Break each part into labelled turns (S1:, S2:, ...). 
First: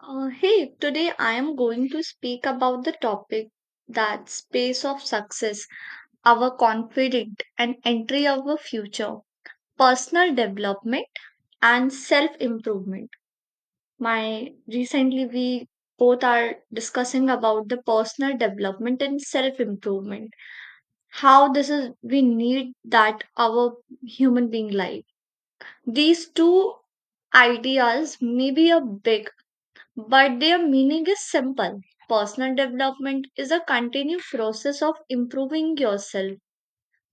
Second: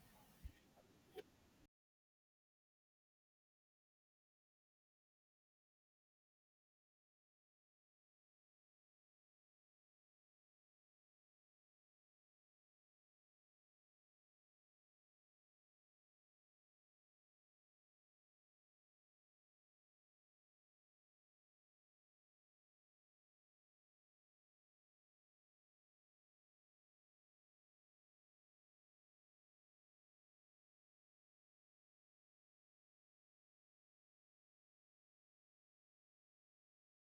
S1: Hey, today I am going to speak about the topic that space of success, our confidence and entry of our future, personal development and self improvement. My recently we both are discussing about the personal development and self improvement. How this is we need that our human being life. These two ideas may be a big but their meaning is simple. Personal development is a continued process of improving yourself,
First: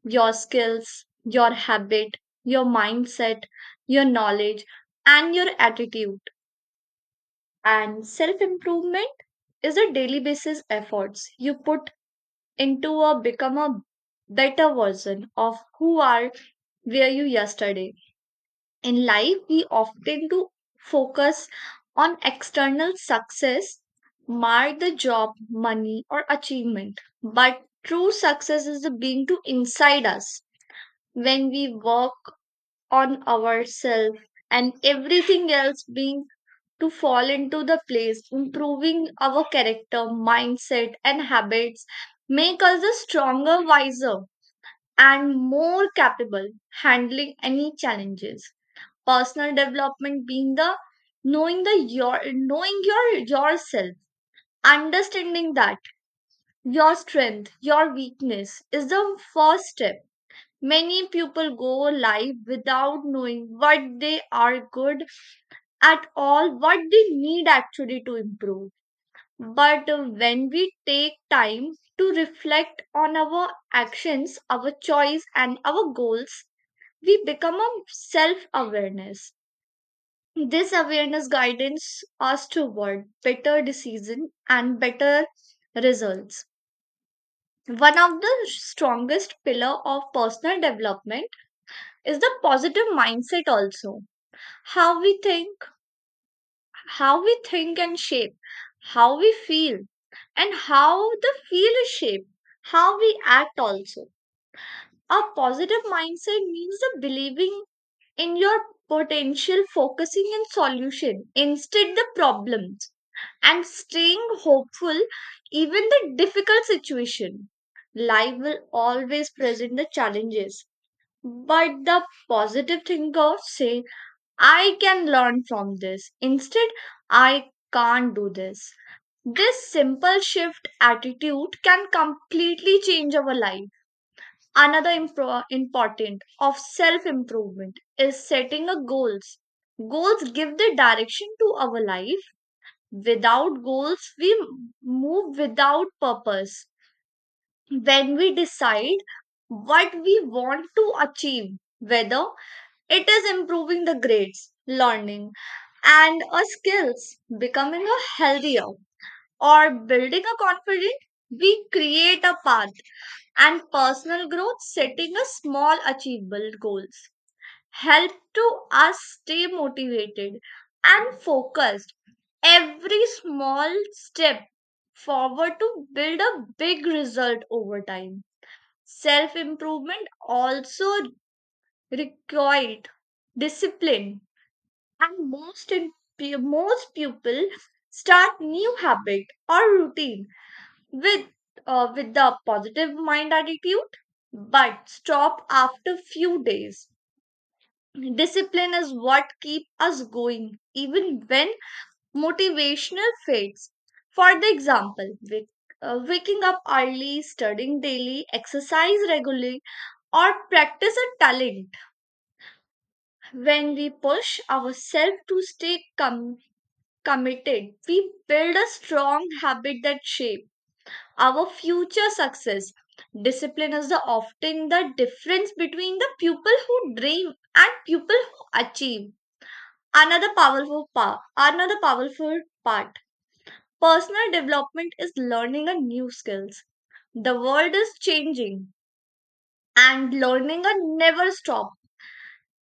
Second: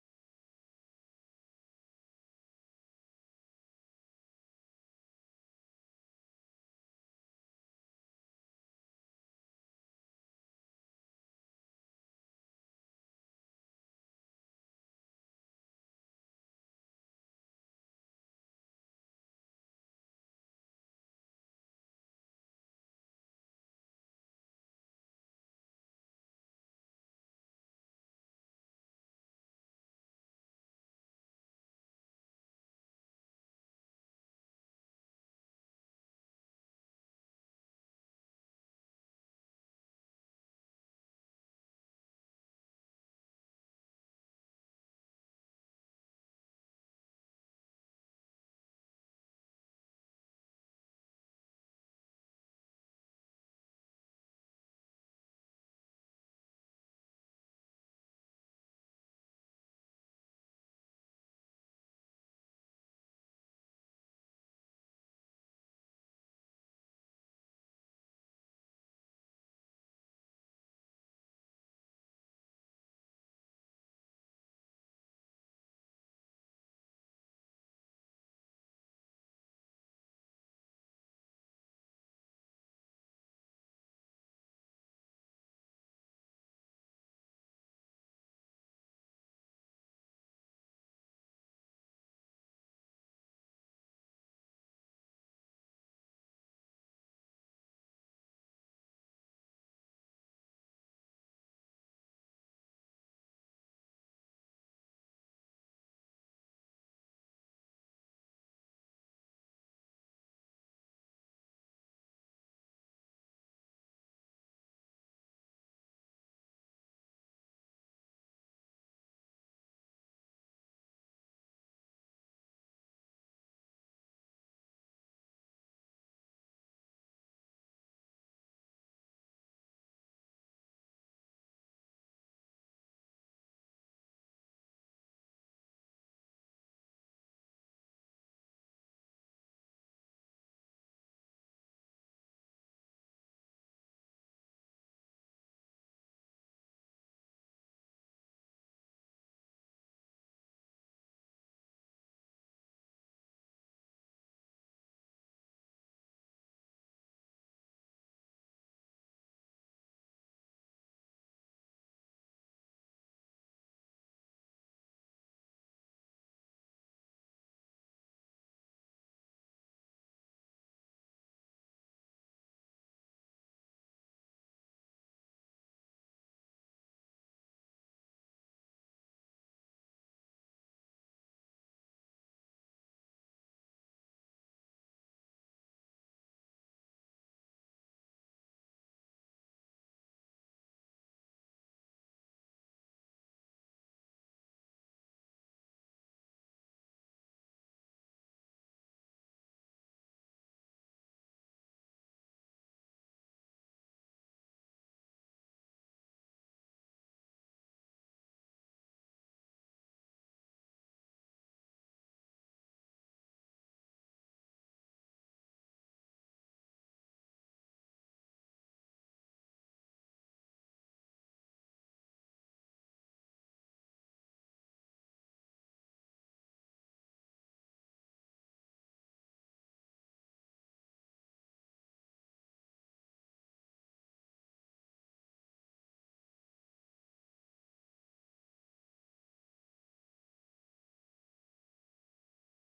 S1: your skills, your habit, your mindset, your knowledge, and your attitude. And self improvement is a daily basis efforts you put into a become a better version of who are where you yesterday. In life, we often do focus on external success, mark the job, money, or achievement. But true success is the being to inside us when we work on ourselves and everything else being to fall into the place. Improving our character, mindset, and habits make us a stronger, wiser, and more capable handling any challenges. Personal development being the knowing the your knowing your yourself, understanding that your strength your weakness is the first step. Many people go live without knowing what they are good at all what they need actually to improve, but when we take time to reflect on our actions, our choice and our goals, we become a self awareness. This awareness guidance us toward better decision and better results. One of the strongest pillar of personal development is the positive mindset also. How we think, how we think and shape, how we feel, and how the feel is shaped, how we act also. A positive mindset means the believing in your potential, focusing in solution instead the problem, and staying hopeful even the difficult situation. Life will always present the challenges, but the positive thinker say I can learn from this instead I can't do this. This simple shift attitude can completely change our life. Another important of self improvement is setting a goals. Goals give the direction to our life. Without goals, we move without purpose. When we decide what we want to achieve, whether it is improving the grades, learning, and our skills, becoming a healthier, or building a confidence, we create a path and personal growth. Setting a small achievable goals help to us stay motivated and focused. Every small step forward to build a big result over time. Self improvement also required discipline, and most people start new habit or routine with with the positive mind attitude, but stop after few days. Discipline is what keep us going even when motivational fits. For the example, waking up early, studying daily, exercise regularly, or practice a talent. When we push ourselves to stay committed, we build a strong habit that shape our future success. Discipline is the often the difference between the people who dream and people who achieve. Another powerful part Personal development is learning a new skills. The world is changing and learning a never stop.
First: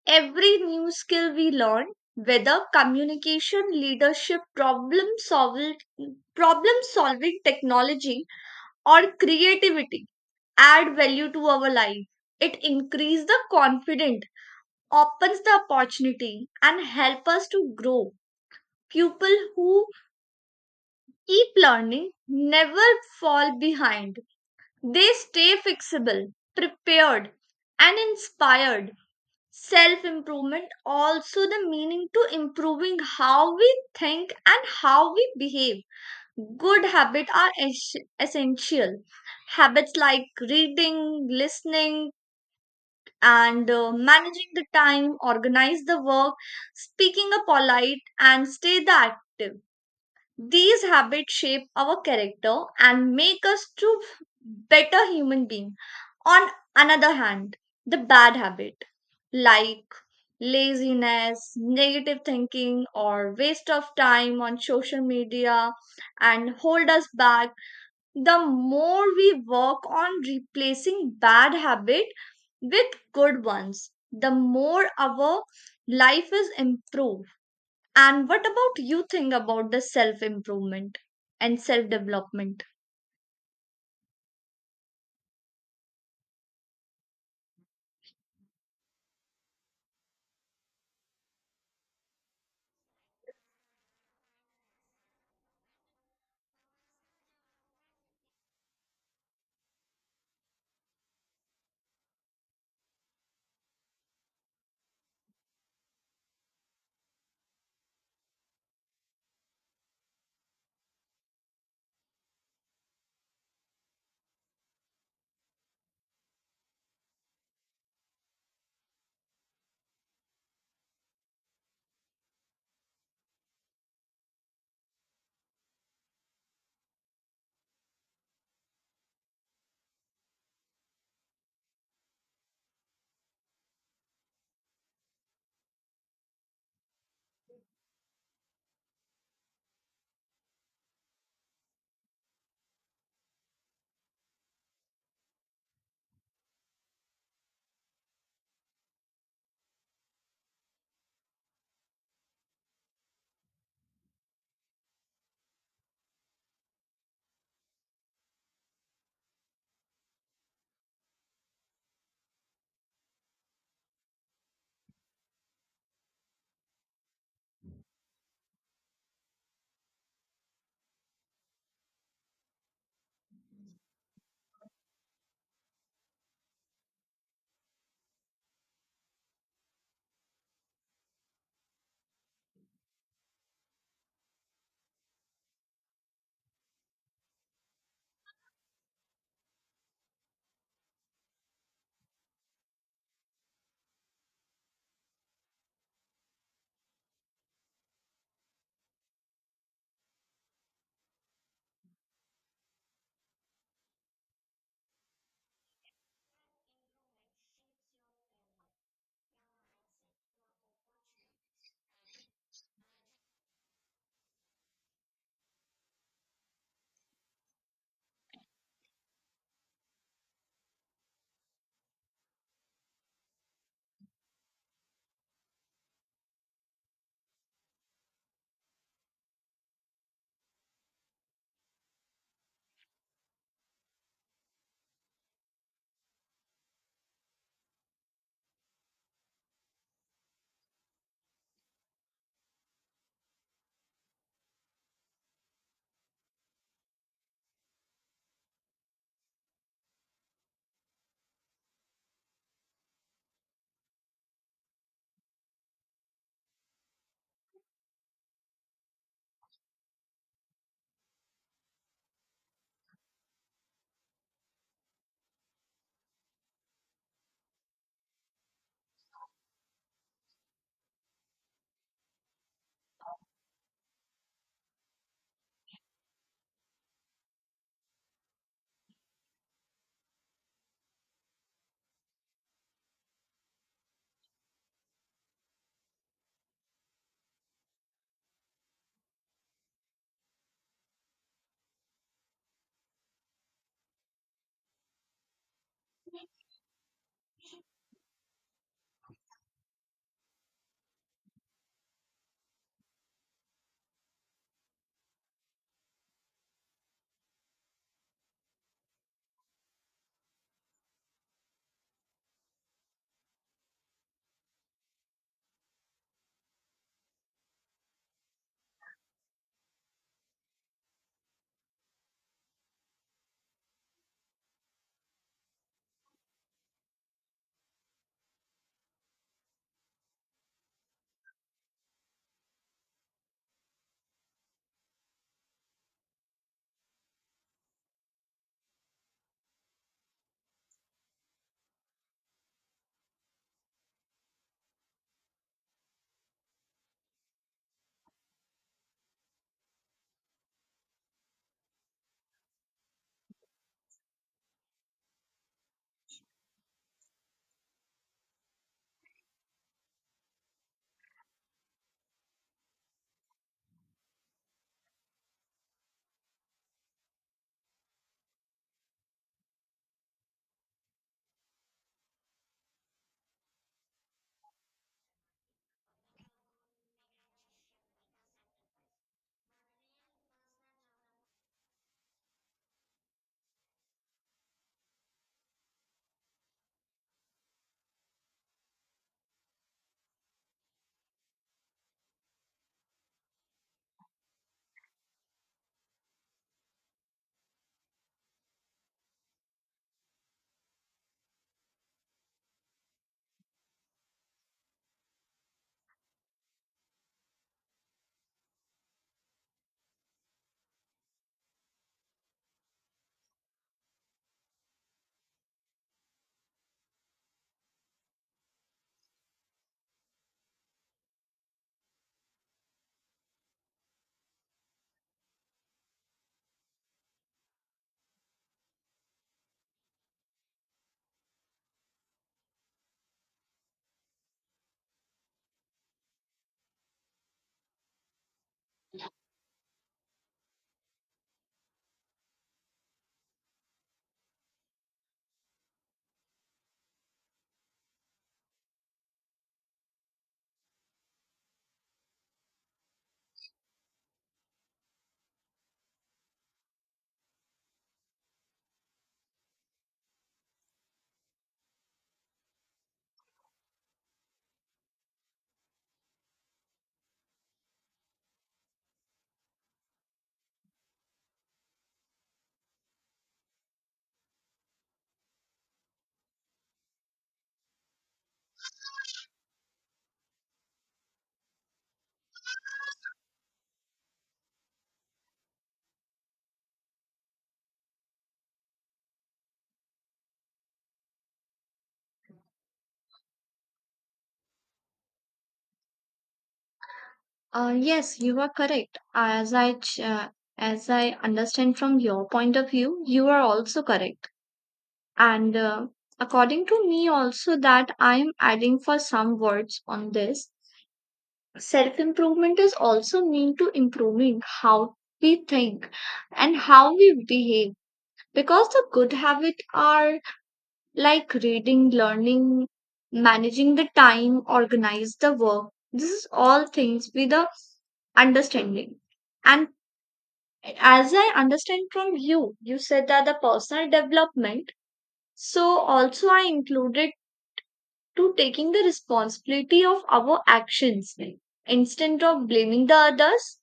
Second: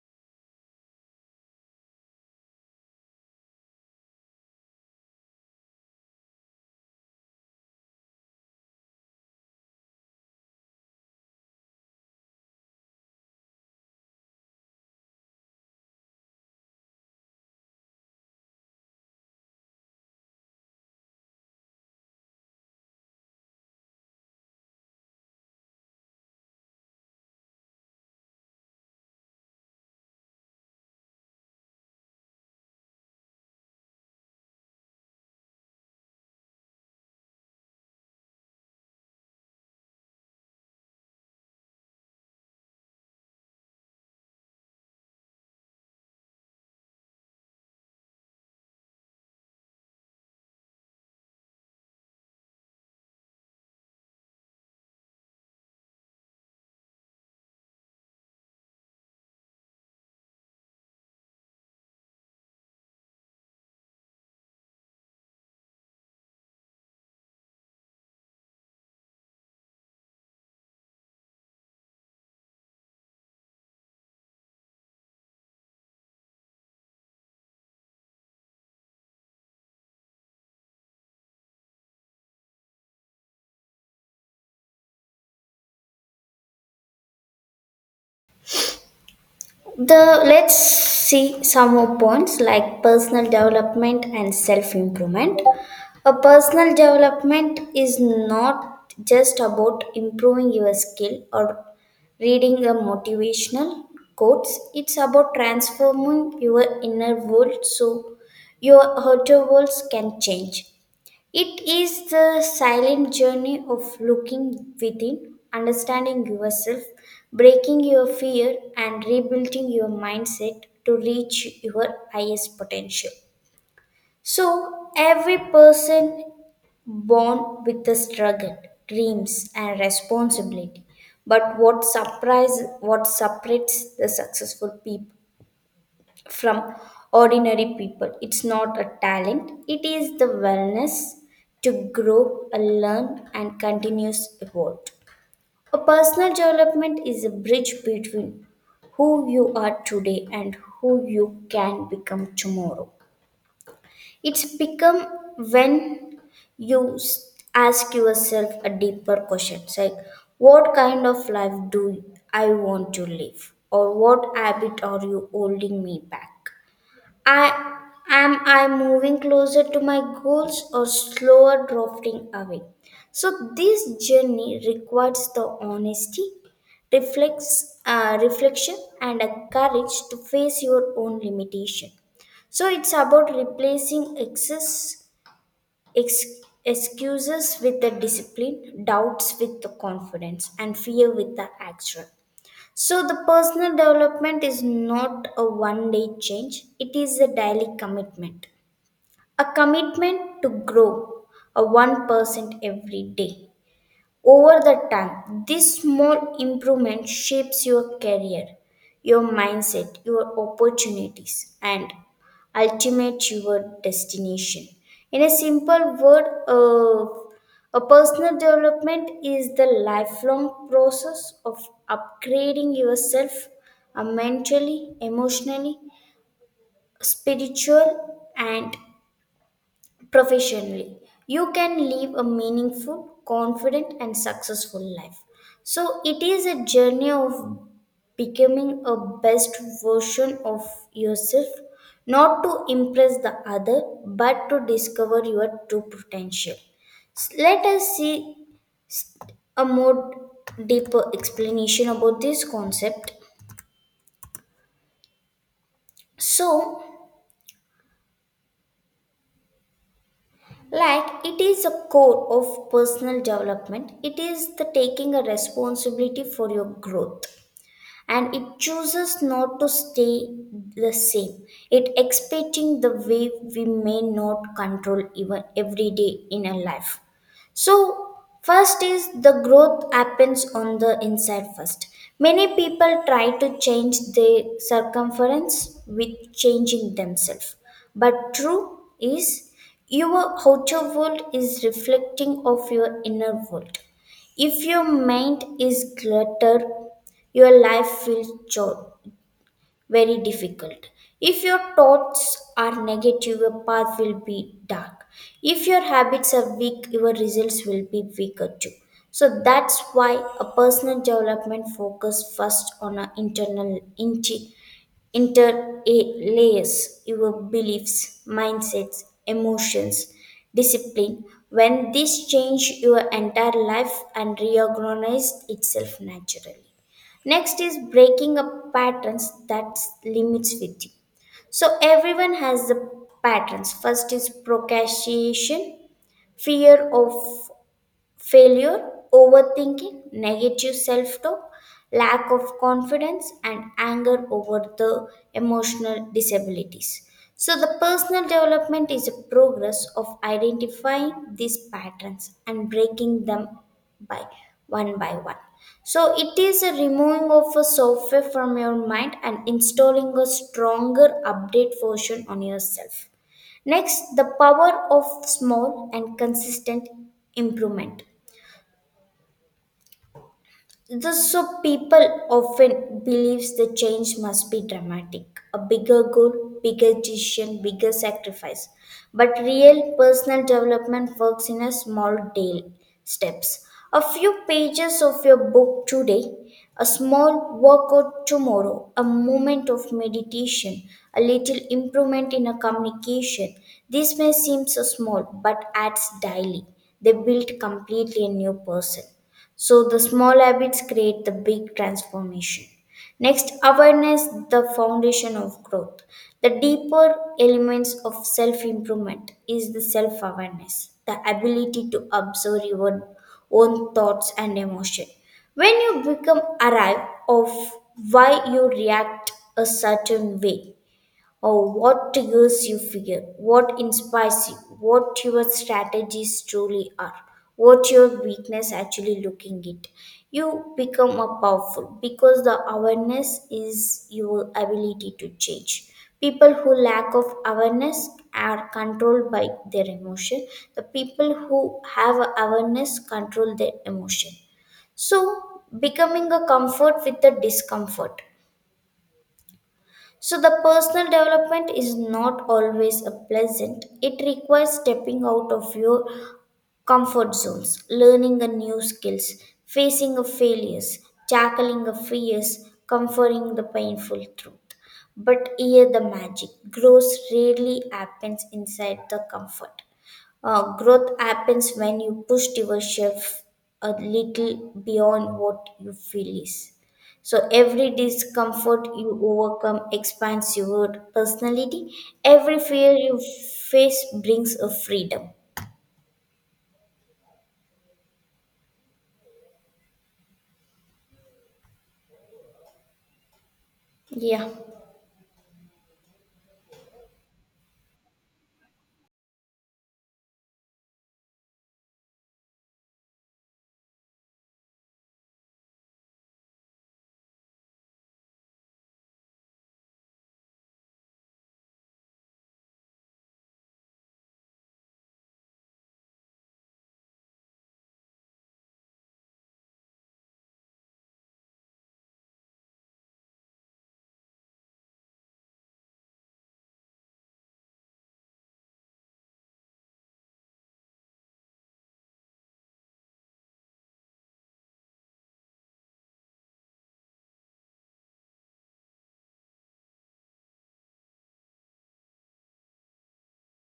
S1: Every new skill we learn, whether communication, leadership, problem solving technology or creativity add value to our life. It increases the confidence, opens the opportunity and help us to grow. People who keep learning never fall behind. They stay fixable, prepared, and inspired. Self improvement also the meaning to improving how we think and how we behave. Good habits are essential. Habits like reading, listening, and managing the time, organize the work, speaking a polite, and stay the active. These habits shape our character and make us to better human being. On another hand, the bad habit like laziness, negative thinking or waste of time on social media and hold us back. The more we work on replacing bad habit with good ones, the more our life is improved. And what about you think about the self improvement and self development?
S2: The Let's see some more points like personal development and self improvement. A personal development is not just about improving your skill or reading a motivational quotes. It's about transforming your inner world so your outer worlds can change. It is the silent journey of looking within, understanding yourself, breaking your fear, and rebuilding your mindset to reach your highest potential. So, every person born with a struggle, dreams, and responsibility. But what surprise, what separates the successful people from ordinary people? It's not a talent, it is the wellness to grow, learn, and continuous evolve. A personal development is a bridge between who you are today and who you can become tomorrow. It's become when ask yourself a deeper question like, what kind of life do I want to live? Or what habit are you holding me back? I Am I moving closer to my goals or slower drifting away? So this journey requires the honesty, reflection, and a courage to face your own limitation. So it's about replacing excuses with the discipline, doubts with the confidence, and fear with the action. So, the personal development is not a one day change, it is a daily commitment. A commitment to grow a 1% every day. Over the time, this small improvement shapes your career, your mindset, your opportunities, and ultimate your destination. In a simple word, a personal development is the lifelong process of upgrading yourself mentally, emotionally, spiritual, and professionally, you can live a meaningful confident and successful life. So it is a journey of becoming a best version of yourself, not to impress the other but to discover your true potential. Let us see a more deeper explanation about this concept. So, like it is a core of personal development, it is the taking a responsibility for your growth, and it chooses not to stay the same. It expecting the way we may not control even every day in a life. So, first is the growth happens on the inside first. Many people try to change their circumference with changing themselves. But true is, your outer world is reflecting of your inner world. If your mind is cluttered, your life will very difficult. If your thoughts are negative, your path will be dark. If your habits are weak, your results will be weaker too. So that's why a personal development focus first on an interlays your beliefs, mindsets, emotions, discipline. When this change your entire life and reorganize itself naturally. Next is breaking up patterns that limits with you. So everyone has the patterns. First is procrastination, fear of failure, overthinking, negative self talk, lack of confidence, and anger over the emotional disabilities. So, the personal development is a progress of identifying these patterns and breaking them by one by one. So, it is a removing of a software from your mind and installing a stronger update version on yourself. Next, the power of small and consistent improvement. This so people often believes the change must be dramatic, a bigger goal, bigger decision, bigger sacrifice. But real personal development works in a small daily steps. A few pages of your book today, a small workout tomorrow, a moment of meditation, a little improvement in a communication. This may seem so small, but adds daily. They build completely a new person. So the small habits create the big transformation. Next, awareness, the foundation of growth. The deeper elements of self improvement is the self awareness, the ability to observe your own thoughts and emotion. When you become aware of why you react a certain way, or what triggers you fear, what inspires you, what your strategies truly are, what your weakness actually looking it. You become a powerful because the awareness is your ability to change. People who lack of awareness are controlled by their emotion. The people who have awareness control their emotion. So becoming a comfort with the discomfort. So, the personal development is not always a pleasant. It requires stepping out of your comfort zones, learning a new skills, facing a failures, tackling a fears, comforting the painful truth. But here the magic grows rarely happens inside the comfort. Growth happens when you push yourself a little beyond what you feel is. So every discomfort you overcome expands your personality. Every fear you face brings a freedom. Yeah.
S1: Yes, you are correct. As I understand from your point of view, you are also correct. And according to me, also that I am adding for some words on this. Self improvement is also mean to improving how we think and how we behave because the good habit are like reading, learning, managing the time, organize the work. This is all things with the understanding. And as I understand from you, you said that the personal development. So also I included to taking the responsibility of our actions instead of blaming the others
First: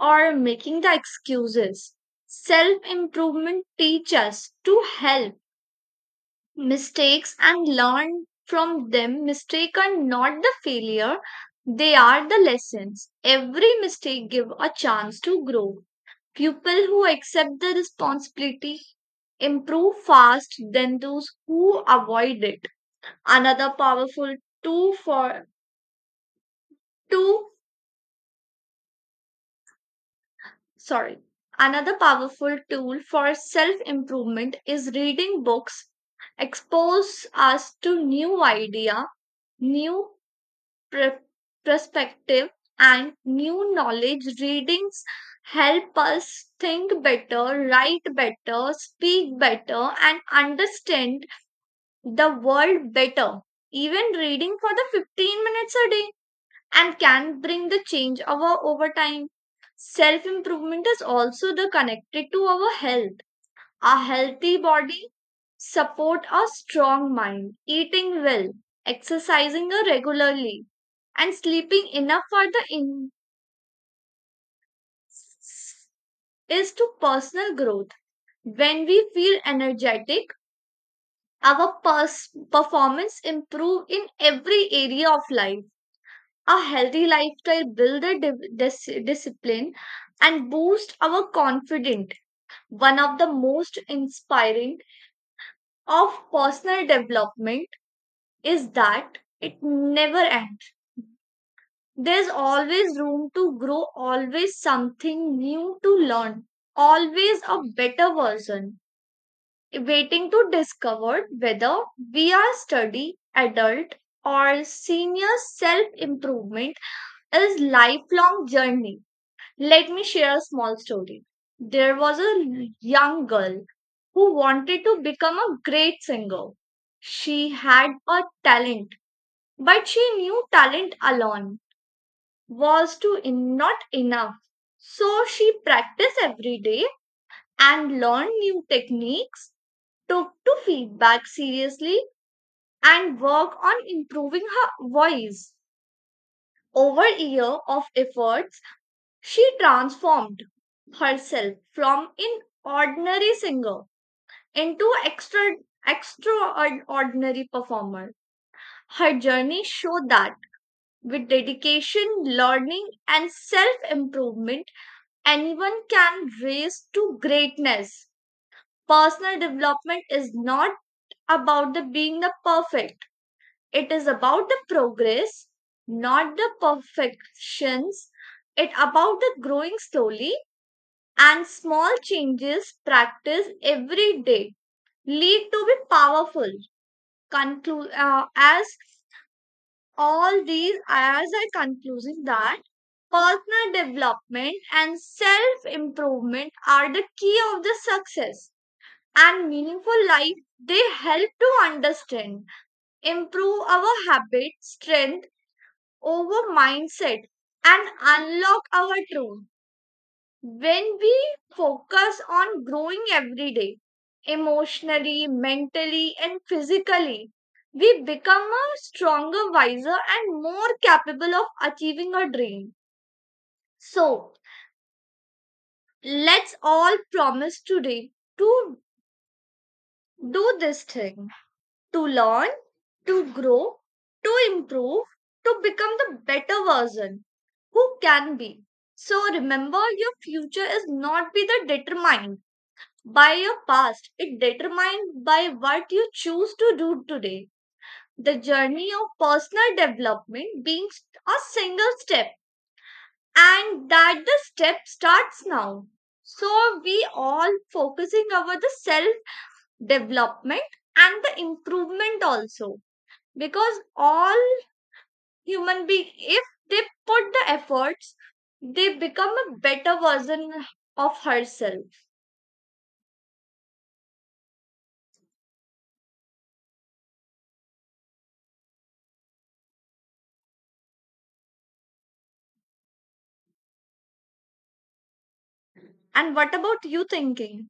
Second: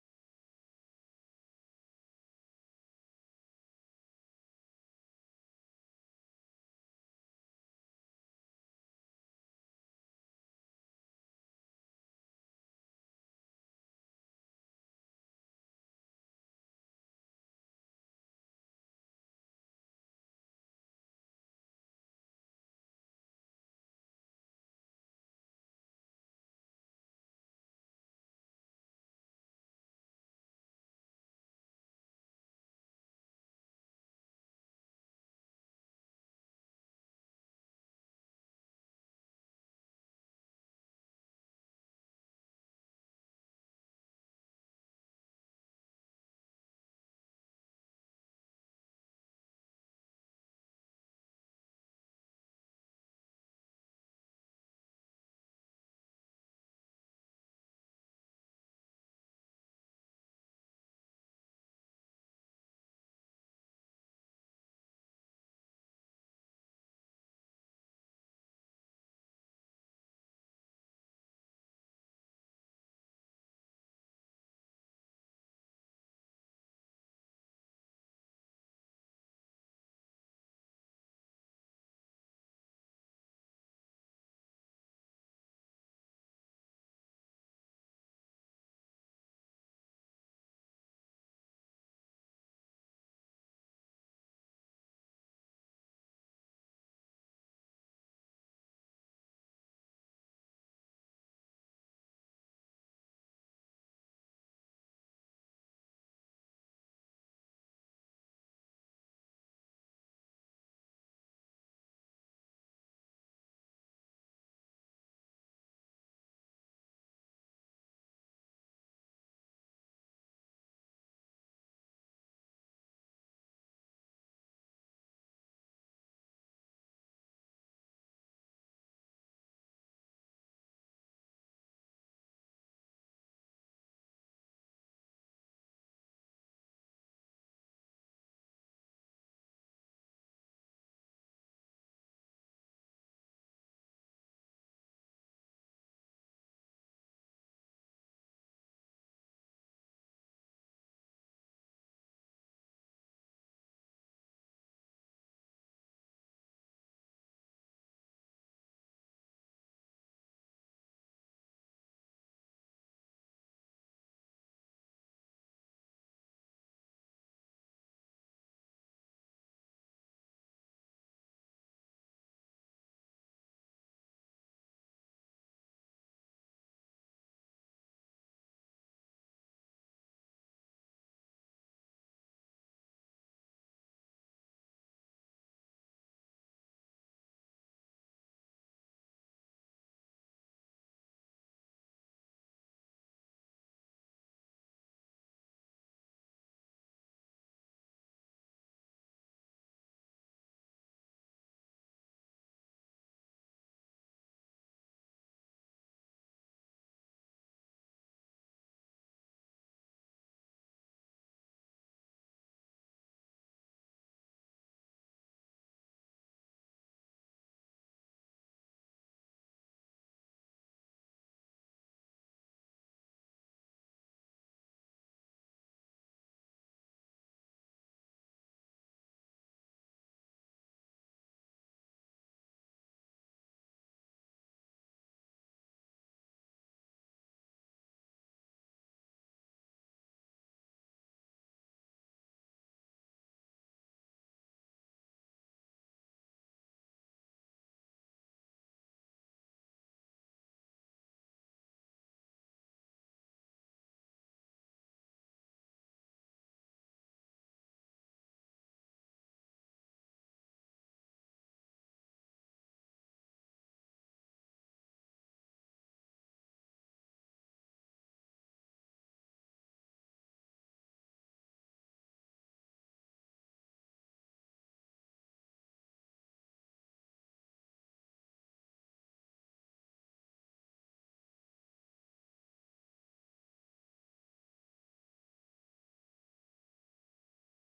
S1: or making the excuses. Self improvement teaches to help mistakes and learn from them. Mistake are not the failure, they are the lessons. Every mistake give a chance to grow. People who accept the responsibility improve fast than those who avoid it. Another powerful tool for two sorry. Another powerful tool for self improvement is reading books expose us to new idea, new pre- perspective and new knowledge. Readings help us think better, write better, speak better and understand the world better. Even reading for the 15 minutes a day and can bring the change over time. Self improvement is also the connected to our health. A healthy body support a strong mind. Eating well, exercising regularly, and sleeping enough for the is to personal growth. When we feel energetic, our performance improve in every area of life. A healthy lifestyle build a discipline and boost our confidence. One of the most inspiring of personal development is that it never ends. There's always room to grow, always something new to learn, always a better version, waiting to discover whether we are study, adult, or senior. Self improvement is lifelong journey. Let me share a small story. There was a young girl who wanted to become a great singer. She had a talent. But she knew talent alone was not enough. So she practiced every day and learned new techniques, took to feedback seriously, and worked on improving her voice. Over a year of efforts, she transformed herself from an ordinary singer into extraordinary performer. Her journey showed that with dedication, learning, and self improvement, anyone can raise to greatness. Personal development is not about the being the perfect. It is about the progress, not the perfections. It about the growing slowly and small changes practice every day lead to be powerful. As all these, as I concluding that personal development and self improvement are the key of the success and meaningful life. They help to understand, improve our habit, strength over mindset, and unlock our truth. When we focus on growing every day, emotionally, mentally, and physically, we become a stronger, wiser, and more capable of achieving our dream. So, let's all promise today to do this thing, to learn, to grow, to improve, to become the better version who can be. So remember, your future is not be the determined by your past. It determined by what you choose to do today. The journey of personal development being a single step and that the step starts now. So we all focusing over the self development and the improvement also, because all human being, if they put the efforts, they become a better version of herself. And what about you thinking?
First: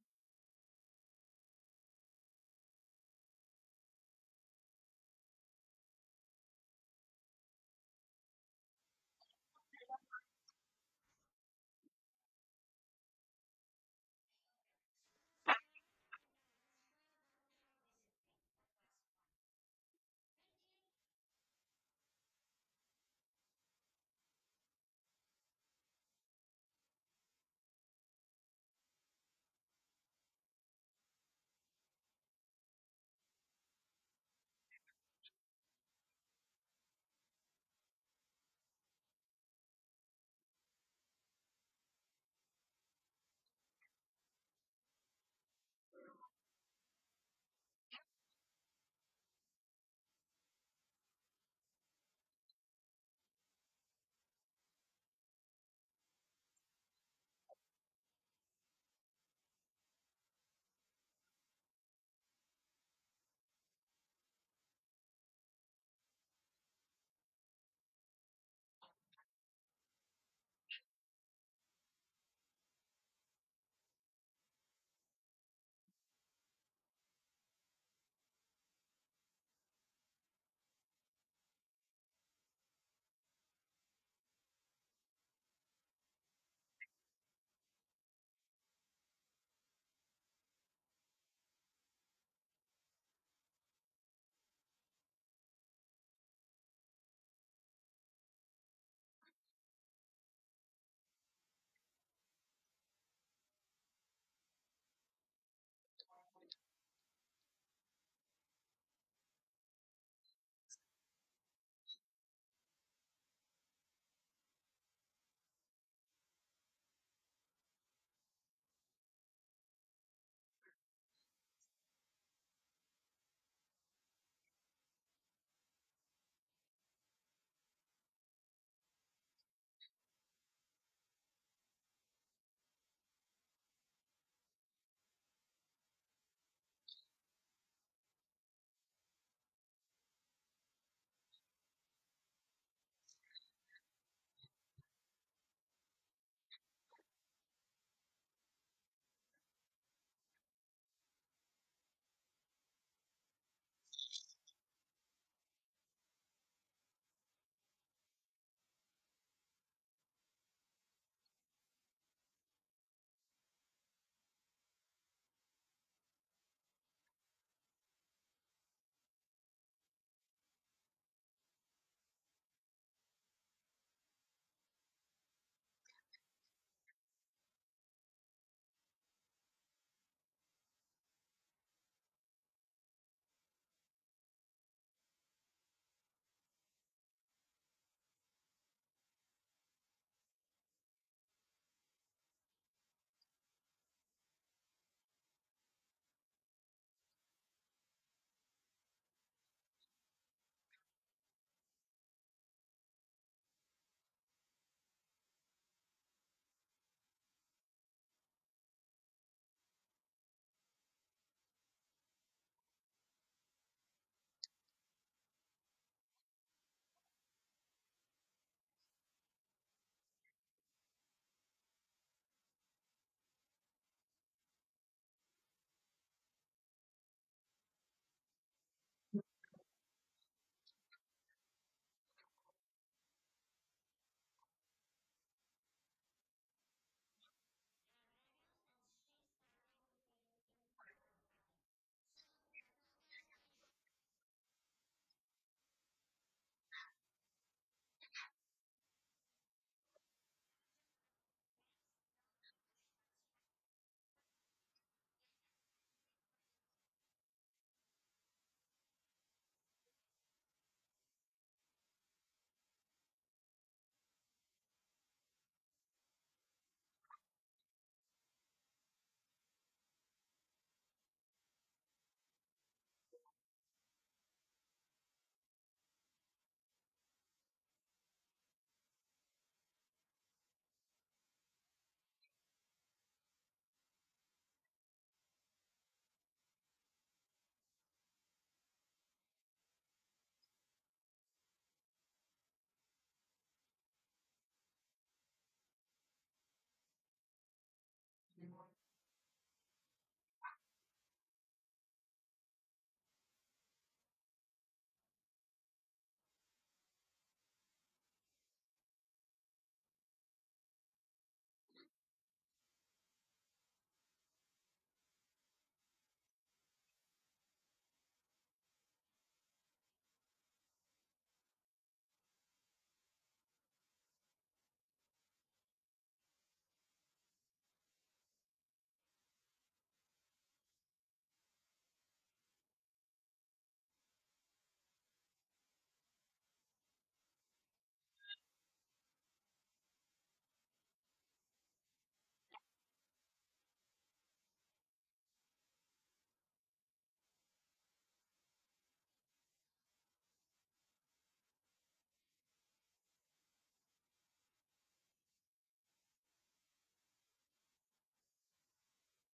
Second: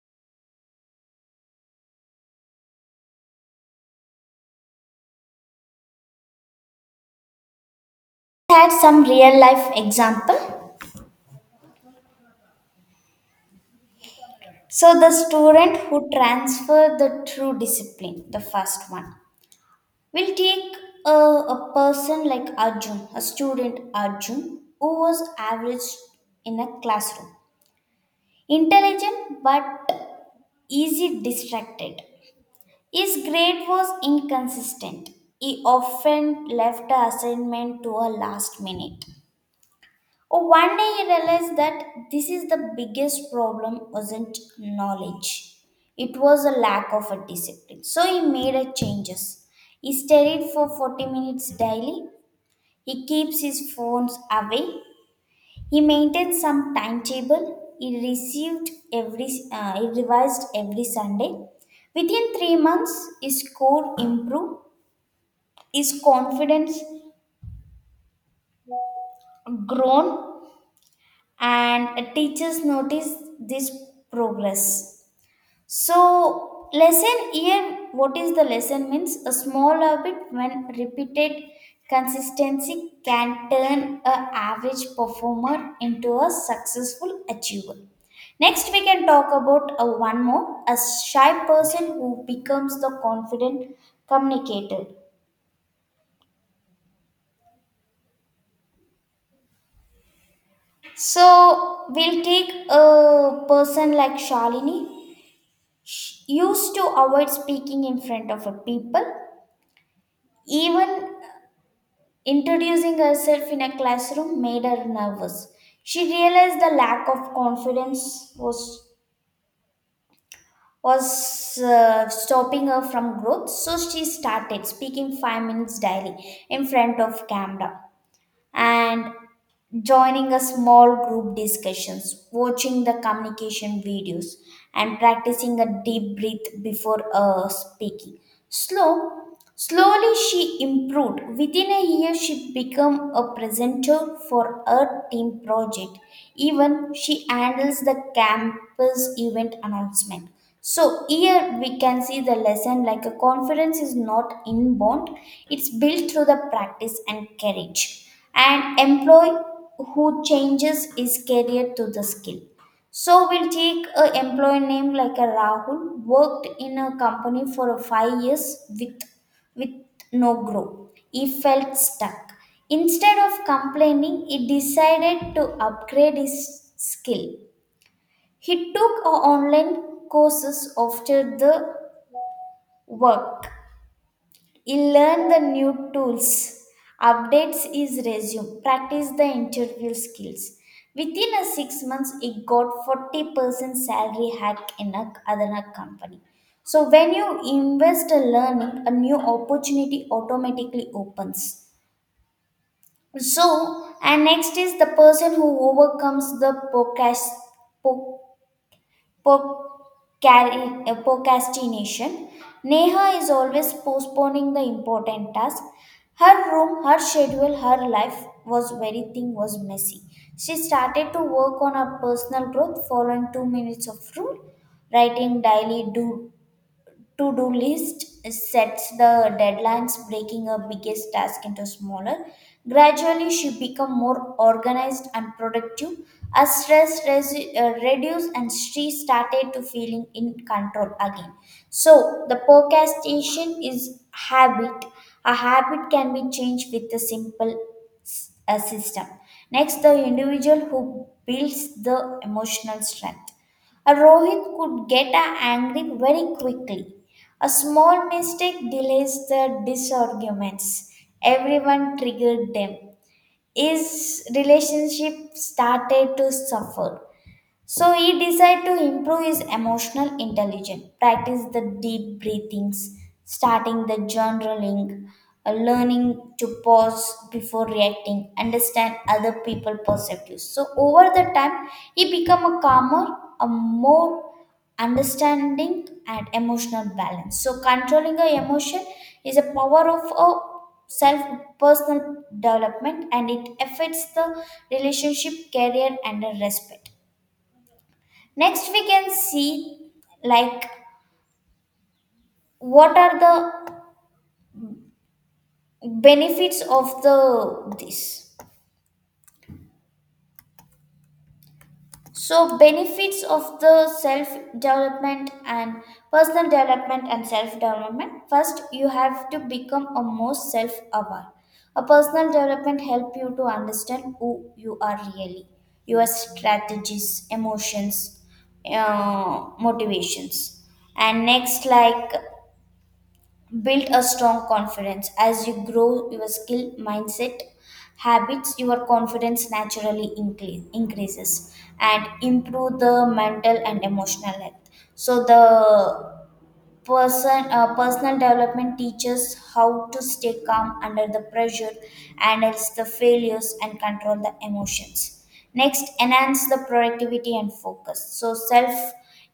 S2: Had some real life example. So the student who transferred the true discipline, the first one. We'll take a person like Arjun, a student Arjun, who was average in a classroom. Intelligent but easy distracted. His grade was inconsistent. He often left the assignment to a last minute. Oh, one day he realized that this is the biggest problem wasn't knowledge. It was a lack of a discipline. So he made a changes. He studied for 40 minutes daily, he keeps his phones away. He maintains some timetable. He revised every Sunday. Within three months, his score improved. His confidence grown, and teachers notice this progress. So, lesson here, what is the lesson means? A small habit when repeated consistency can turn a average performer into a successful achiever. Next, we can talk about a one more, a shy person who becomes the confident communicator. So, we'll take a person like Shalini. She used to avoid speaking in front of a people even introducing herself in a classroom made her nervous. She realized the lack of confidence was stopping her from growth, so she started speaking 5 minutes daily in front of camera and joining a small group discussions, watching the communication videos, and practicing a deep breath before speaking. Slow, slowly she improved. Within a year, she became a presenter for a team project. Even she handles the campus event announcement. So here we can see the lesson like a confidence is not inborn, it's built through the practice and courage. And employee who changes is career to the skill. So we'll take a employee name like a Rahul worked in a company for a five years with no growth. He felt stuck. Instead of complaining, he decided to upgrade his skill. He took online courses after the work. He learned the new tools, updates his resume, practiced the interview skills. Within a six months, he got 40% salary hike in a, another company. So when you invest a learning, a new opportunity automatically opens. So, and next is the person who overcomes the procrastination. Neha is always postponing the important task. Her room, her schedule, her life was very thing was messy. She started to work on her personal growth following two minutes of rule, writing daily do to-do list, sets the deadlines, breaking her biggest task into smaller, gradually she become more organized and productive as stress reduced, and she started to feeling in control again. So the procrastination is habit a habit can be changed with a simple a system. Next, the individual who builds the emotional strength, a Rohit could get a angry very quickly. A small mistake delays the disarguments. Everyone triggered them. His relationship started to suffer. So he decided to improve his emotional intelligence, practice the deep breathings, starting the journaling, learning to pause before reacting, understand other people' perspectives. So over the time, he become a calmer, a more understanding and emotional balance. So controlling a emotion is a power of a self personal development and it affects the relationship, career and the respect. Next, we can see like what are the benefits of the this. So benefits of the self development and personal development and self development. First, you have to become a more self aware. A personal development help you to understand who you are really, your strategies, emotions, motivations, and next like build a strong confidence as you grow your skill mindset habits, your confidence naturally increases and improve the mental and emotional health. So the personal development teaches how to stay calm under the pressure, handles the failures and control the emotions. Next enhance the productivity and focus, so self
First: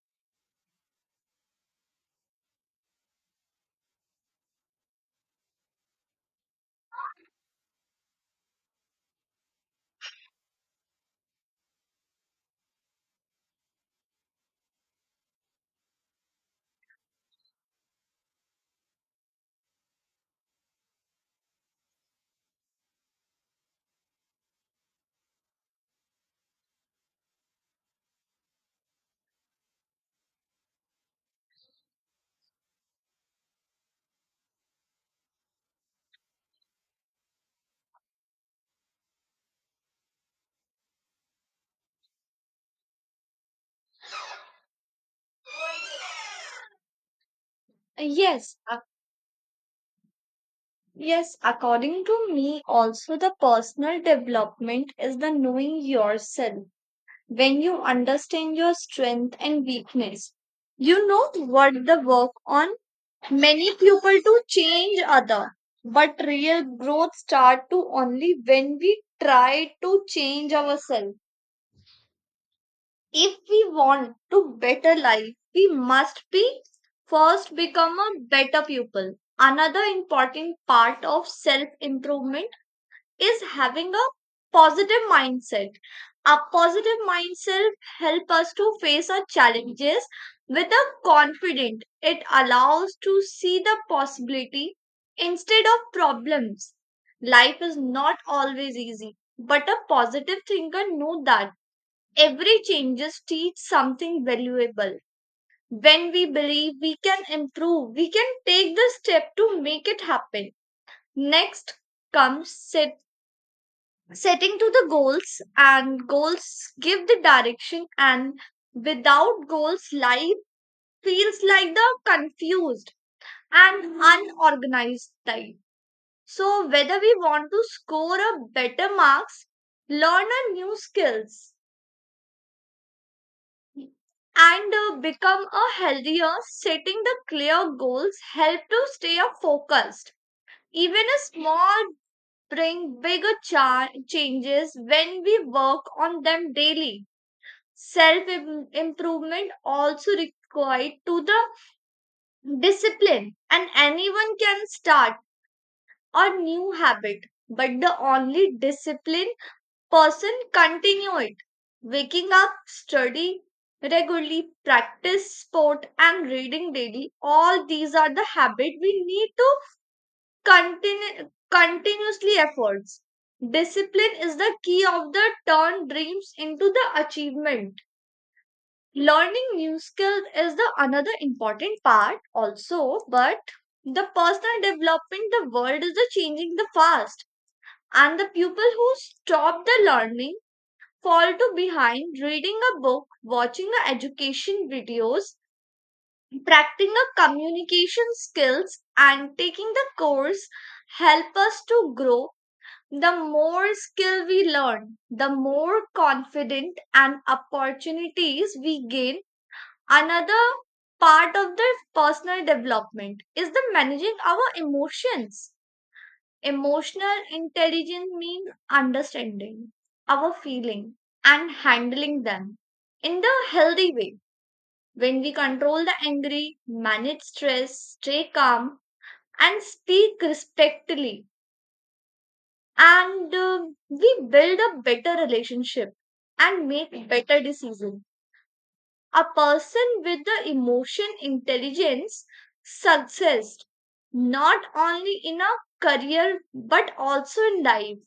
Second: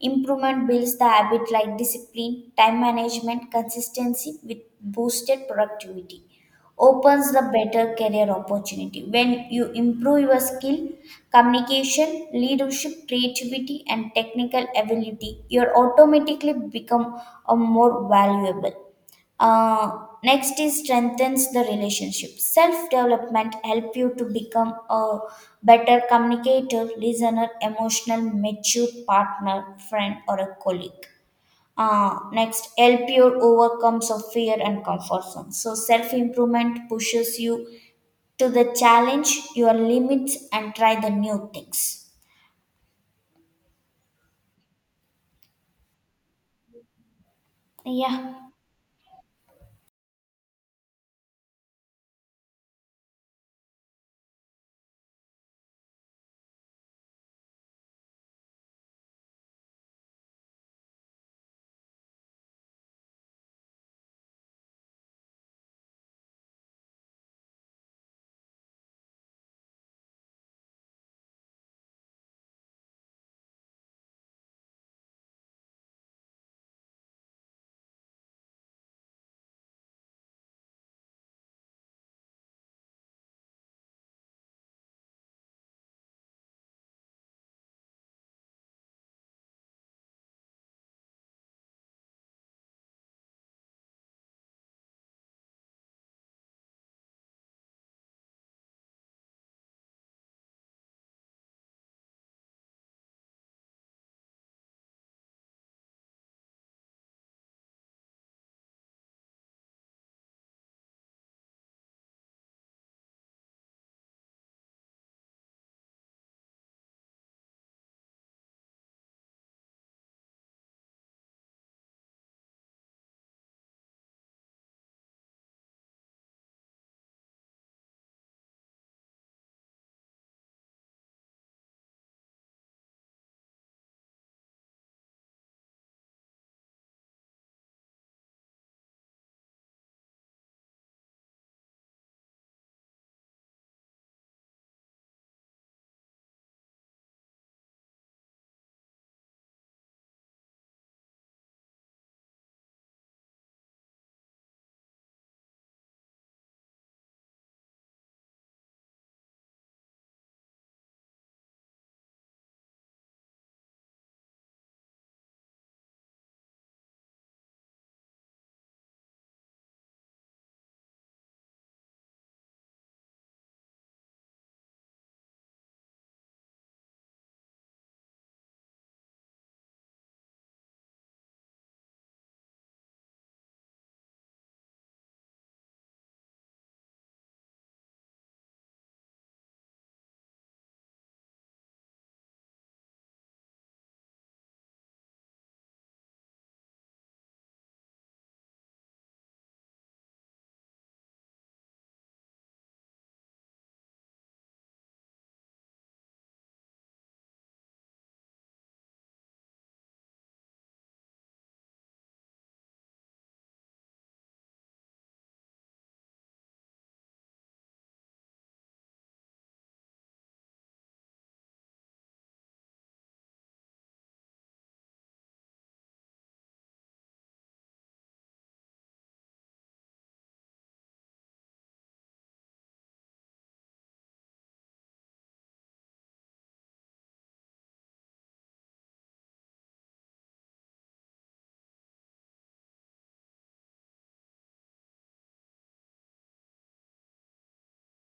S2: improvement builds the habit like discipline time management consistency with boosted productivity, opens the better career opportunity. When you improve your skill, communication, leadership, creativity, and technical ability, you automatically become a more valuable. Uh, Next is strengthens the relationship. Self development help you to become a better communicator, listener, emotional, mature partner, friend, or a colleague. Next, help you overcomes of fear and comfort zone. So self improvement pushes you to the challenge your limits and try the new things. Yeah.
S1: Yes, ac- yes, according to me, also the personal development is the knowing yourself. When you understand your strength and weakness, you know what the work on. Many people to change other, but real growth start to only when we try to change ourselves. If we want to better life we must be first become a better pupil. Another important part of self improvement is having a positive mindset. A positive mindset help us to face our challenges with a confident. It allows to see the possibility instead of problems. Life is not always easy, but a positive thinker know that every changes teach something valuable. When we believe we can improve, we can take the step to make it happen. Next comes setting to the goals, and goals give the direction. And without goals life feels like the confused and unorganized type. So whether we want to score a better marks, learn a new skills, and become a healthier, setting the clear goals help to stay focused. Even a small bring bigger changes when we work on them daily. Self improvement also required to the discipline, and anyone can start a new habit, but the only disciplined person continue it. Waking up, study regularly, practice sport and reading daily, all these are the habit we need to continue continuously efforts. Discipline is the key of the turn dreams into the achievement. Learning new skills is the another important part also, but the personal development, the world is the changing the fast, and the people who stop the learning fall to behind. Reading a book, watching a education videos, practicing a communication skills and taking the course help us to grow. The more skill we learn, the more confident and opportunities we gain. Another part of the personal development is the managing our emotions. Emotional intelligence means understanding our feeling and handling them in the healthy way. When we control the angry, manage stress, stay calm, and speak respectfully, and we build a better relationship and make better decisions. A person with the emotion intelligence success not only in a career but also in life.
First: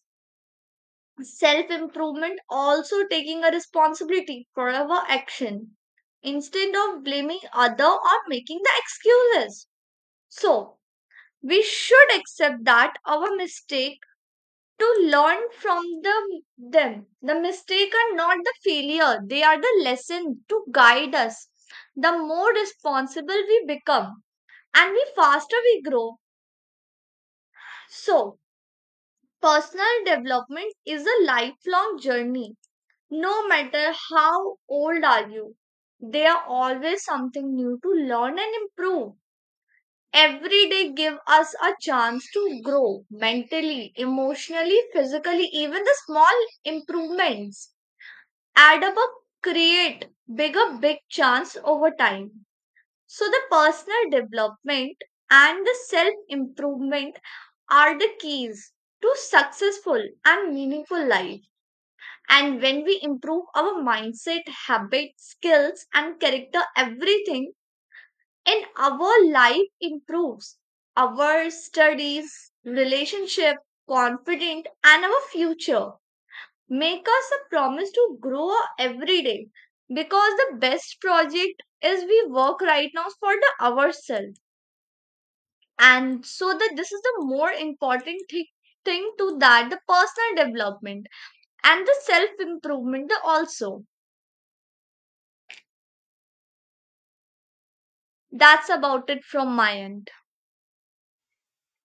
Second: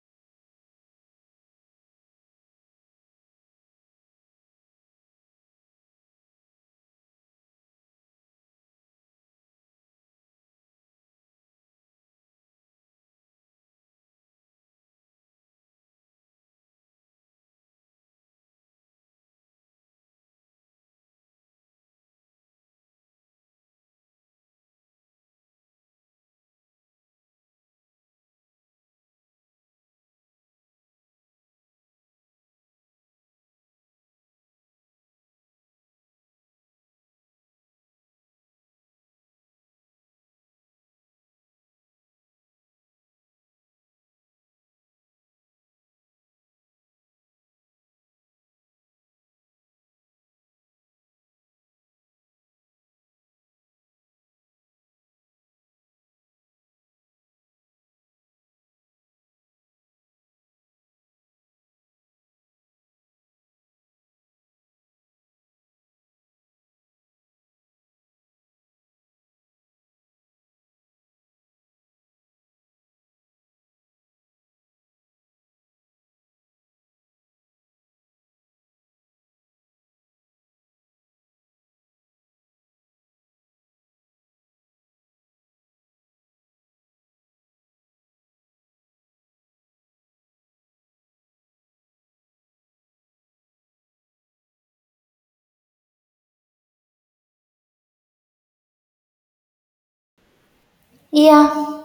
S1: Self improvement also taking a responsibility for our action instead of blaming other or making the excuses. So we should accept that our mistake to learn from them. The mistake are not the failure, they are the lesson to guide us. The more responsible we become and the faster we grow. So, personal development is a lifelong journey. No matter how old are you, there are always something new to learn and improve. Every day give us a chance to grow mentally, emotionally, physically, even the small improvements add up create bigger big chance over time. So the personal development and the self improvement are the keys to successful and meaningful life. And when we improve our mindset, habits, skills and character, everything in our life improves, our studies, relationship, confident and our future. Make us a promise to grow every day because the best project is we work right now for the ourselves. And so that this is the more important thing to that the personal development and the self improvement also. That's about it from my end.
S2: Yeah,